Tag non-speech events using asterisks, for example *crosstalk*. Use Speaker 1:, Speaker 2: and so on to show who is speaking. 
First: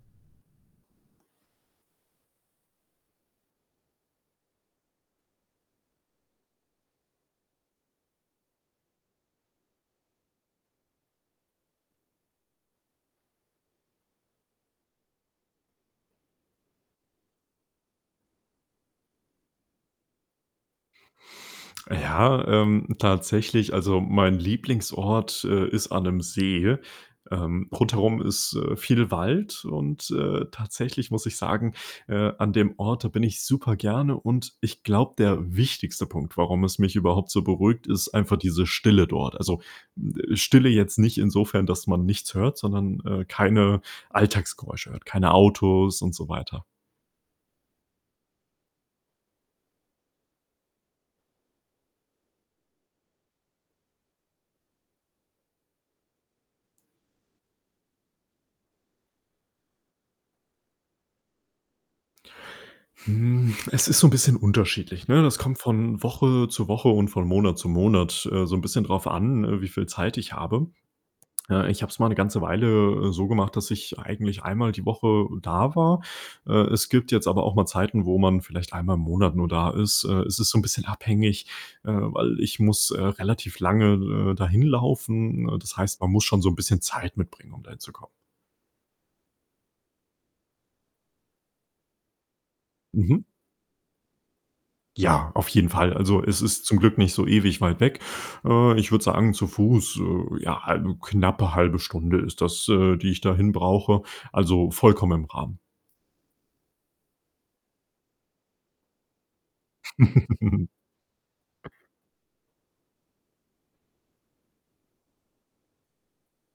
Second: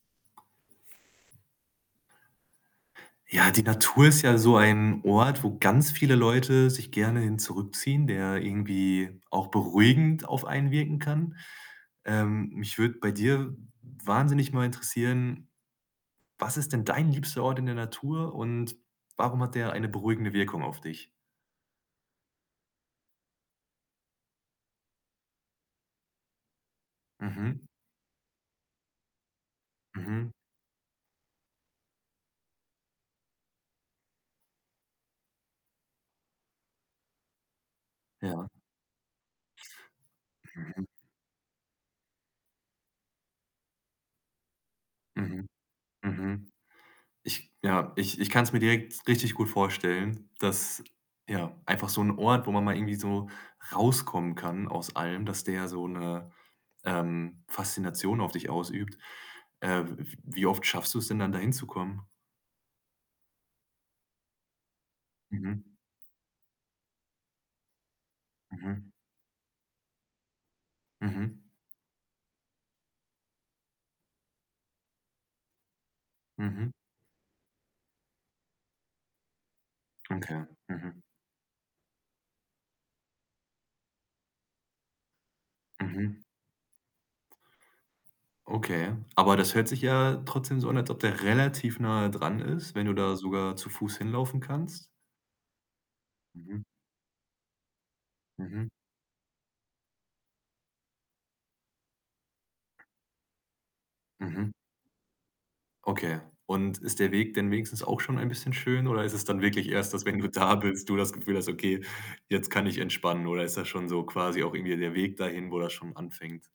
Speaker 1: Ja, die Natur ist ja so ein Ort, wo ganz viele Leute sich gerne hin zurückziehen, der irgendwie auch beruhigend auf einen wirken kann. Ähm, mich würde bei dir, w wahnsinnig mal interessieren, was ist denn dein liebster Ort in der Natur und warum hat der eine beruhigende Wirkung auf dich?
Speaker 2: Äh, ja, ähm, tatsächlich also mein Lieblingsort, äh, ist an 'nem See.
Speaker 1: Mhm.
Speaker 2: Ähm, rundherum ist, äh, viel Wald und,
Speaker 1: Mhm.
Speaker 2: äh, tatsächlich muss ich sagen, äh, an dem Ort, da bin ich super gerne, und, ich glaube, der wichtigste Punkt, warum es mich überhaupt so beruhigt, ist einfach
Speaker 1: Ja.
Speaker 2: diese Stille dort. Also, hm, Stille
Speaker 1: Mhm.
Speaker 2: jetzt nicht insofern, dass man nichts hört, sondern, äh, keine Alltagsgeräusche hört, keine
Speaker 1: Mhm.
Speaker 2: Autos und so
Speaker 1: Mhm.
Speaker 2: weiter.
Speaker 1: Ich, ja ich ich kann's mir direkt richtig gut vorstellen, dass ja, einfach so 'n Ort, wo man mal irgendwie so rauskommen kann aus allem, dass der so 'ne, ähm, Faszination auf dich ausübt. Äh, w wie oft schaffst du's denn dann da hinzukommen?
Speaker 2: Hm, es ist so 'n bisschen unterschiedlich, ne? Das kommt
Speaker 1: Mhm.
Speaker 2: von Woche zu Woche und von Monat zu Monat, äh, so 'n bisschen
Speaker 1: Mhm.
Speaker 2: darauf an, äh, wie viel Zeit ich habe.
Speaker 1: Mhm.
Speaker 2: Äh, ich habe es mal 'ne ganze Weile so gemacht, dass ich eigentlich einmal die Woche da war. Äh,
Speaker 1: Mhm.
Speaker 2: es gibt jetzt aber auch mal Zeiten, wo man vielleicht einmal im Monat nur da ist, äh, es
Speaker 1: Okay,
Speaker 2: ist so 'n bisschen
Speaker 1: mhm.
Speaker 2: abhängig, äh, weil ich muss, äh, relativ lange, äh, da hinlaufen. Äh, das heißt, man
Speaker 1: Mhm.
Speaker 2: muss schon so 'n bisschen Zeit mitbringen, um dahin zu kommen.
Speaker 1: Okay, aber das hört sich ja trotzdem so an, als ob der relativ nahe dran ist, wenn du da
Speaker 2: Mhm.
Speaker 1: sogar zu Fuß hinlaufen kannst?
Speaker 2: Ja, auf jeden Fall. Also, es
Speaker 1: Mhm.
Speaker 2: ist zum Glück nicht so ewig weit weg.
Speaker 1: Mhm.
Speaker 2: Äh, ich würde sagen, zu Fuß, äh, ja, hal knappe 1/2 Stunde ist das, äh, die ich dahin brauche,
Speaker 1: Mhm.
Speaker 2: also vollkommen im Rahmen.
Speaker 1: Okay. Und ist der Weg denn wenigstens auch schon ein bisschen schön oder ist es dann wirklich erst, dass wenn du da
Speaker 2: *giggles*
Speaker 1: bist, du das Gefühl hast: „Okay, jetzt kann ich entspannen?” Oder ist das schon so quasi auch irgendwie der Weg dahin, wo das schon anfängt?